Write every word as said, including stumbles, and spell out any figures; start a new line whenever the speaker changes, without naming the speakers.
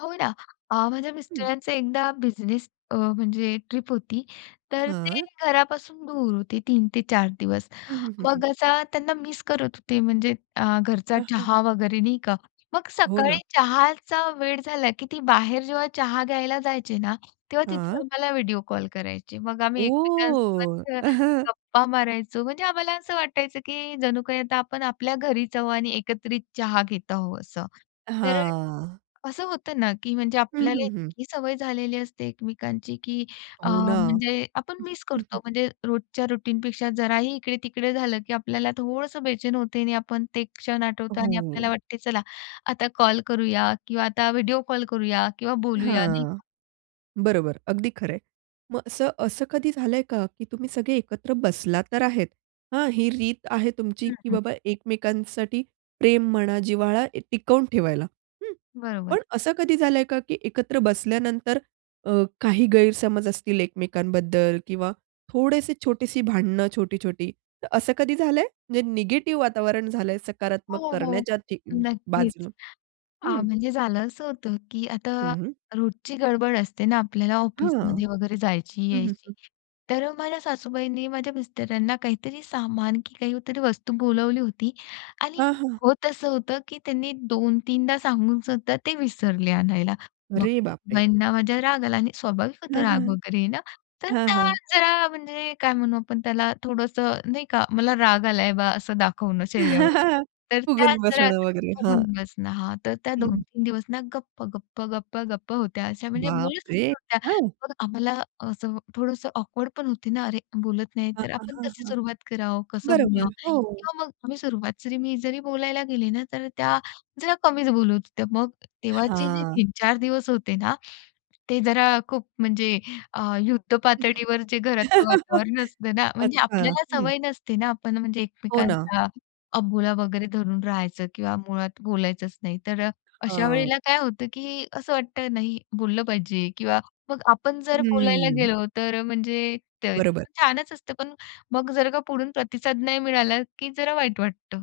हो ना. अ, माझ्या
हं.
मिस्टरांचं एकदा बिझनेस अ, म्हणजे ट्रिप होती. तर ते
हां.
घरापासून दूर होते तीन ते चार दिवस.
हं, हं, हं, हं.
मग असा त्यांना मिस करत होते म्हणजे अ, घरचा
आ, हं!
चहा वगैरे, नाही का? मग
हो ना.
सकाळी चहाचा वेळ झाला, की ती बाहेर जेव्हा चहा घ्यायला जायचे ना, तेव्हा तिथून
हां.
आम्हाला व्हिडिओ कॉल करायचे. मग आम्ही
ओह!
एकमेकांसोबत अ, गप्पा मारायचो. म्हणजे आम्हाला असं वाटायचं, की जणू काही आता आपण आपल्या घरीच आहो आणि एकत्रित चहा घेत आहो असं. तर अ,
हां.
असं होतं ना की म्हणजे
हं,
आपल्याला
हं, हं.
इतकी सवय झालेली असते एकमेकांची, की अ,
हो ना.
म्हणजे आपण
हं.
मिस
हं, हं.
करतो. म्हणजे रोजच्या रुटीनपेक्षा जराही इकडे-तिकडे झालं, की आपल्याला थोडंसं बेचैन होते आणि आपण ते क्षण आठवतो आणि आपल्याला
हो.
वाटते चला. आता कॉल करूया किंवा आता व्हिडिओ कॉल करूया किंवा बोलूया, नाही
हां.
का?
बरोबर. अगदी खरंय. मग असं असं कधी झालंय का की तुम्ही सगळे एकत्र बसला तर आहेत, हां? ही रीत आहे तुमची
हं,
की
हं.
बाबा एकमेकांसाठी प्रेम म्हणा, जिव्हाळा ए टिकवून ठेवायला, हं?
बरोबर.
पण असं कधी झालंय का की एकत्र बसल्यानंतर अ, काही गैरसमज असतील एकमेकांबद्दल किंवा थोडेसे छोटीशी भांडणं छोटी-छोटी. तर असं कधी झालंय? म्हणजे निगेटिव्ह वातावरण झालंय सकारात्मक
हो, हो.
करण्याच्या ठी
नक्कीच.
बाजूनं?
अ,
हं.
म्हणजे झालं असं होतं, की आता
हं, हं.
रोजची गडबड असते ना आपल्याला
हां.
ऑफिसमध्ये वगैरे जायची,
हं, हं,
यायची.
हं.
तर माझ्या सासूबाईंनी माझ्या मिस्टरांना काहीतरी सामान की काहीतरी वस्तू बोलावली होती
हां,
आणि
हां.
होत असं होतं, की त्यांनी दोन-तीनदा सांगूनसुद्धा ते विसरले आणायला. मग
अरे बाप रे!
सासूबाईंना माझ्या राग आला आणि स्वाभाविक होतं
हां, हां.
राग वगैरे येणं. तर
हां,
त्या
हां.
जरा म्हणजे काय म्हणू आपण त्याला थोडंसं, नाही का, मला राग आलाय बा असं दाखवणं चेहऱ्यावर. तर त्या
फूगून
जरा
बसणं वगैरे.
फुगून
हां.
बसणं, हां. तर त्या
हं,
दोन
हं.
तीन दिवस ना गप्प, गप्प, गप्प, गप्प होत्या अशा, म्हणजे
बाप
बोलतच
रे!
नव्हत्या.
हां!
मग आम्हाला असं अ, थोडंसं ऑकवर्ड पण होते ना, अरे बोलत नाही.
हां,
तर
हां,
आपण
हां,
कशी
हां.
सुरुवात करावं? कसं
बरोबर.
बोलावं?
हो.
किंवा मग आम्ही सुरुवात मी जरी बोलायला गेले ना तर त्या जरा कमीच बोलत होत्या. मग तेव्हाचे जे
हां.
तीन चार दिवस होते ना ते जरा खूप म्हणजे अ, युद्ध पातळीवर जे घरातलं वातावरण असतं ना, म्हणजे
अच्छा.
आपल्याला
हं.
सवय नसते ना, आपण म्हणजे
हो ना.
एकमेकांचा अबोला वगैरे धरून राहायचं किंवा मुळात बोलायचंच नाही. तर अ, अशा
हां.
वेळेला काय होतं, की असं वाटतं नाही बोललं पाहिजे किंवा मग आपण जर बोलायला
हम्म.
गेलो, तर अ, म्हणजे ते
बरोबर.
छानच असतं. पण मग जर का पुढून प्रतिसाद नाही मिळाला, की जरा वाईट वाटतं.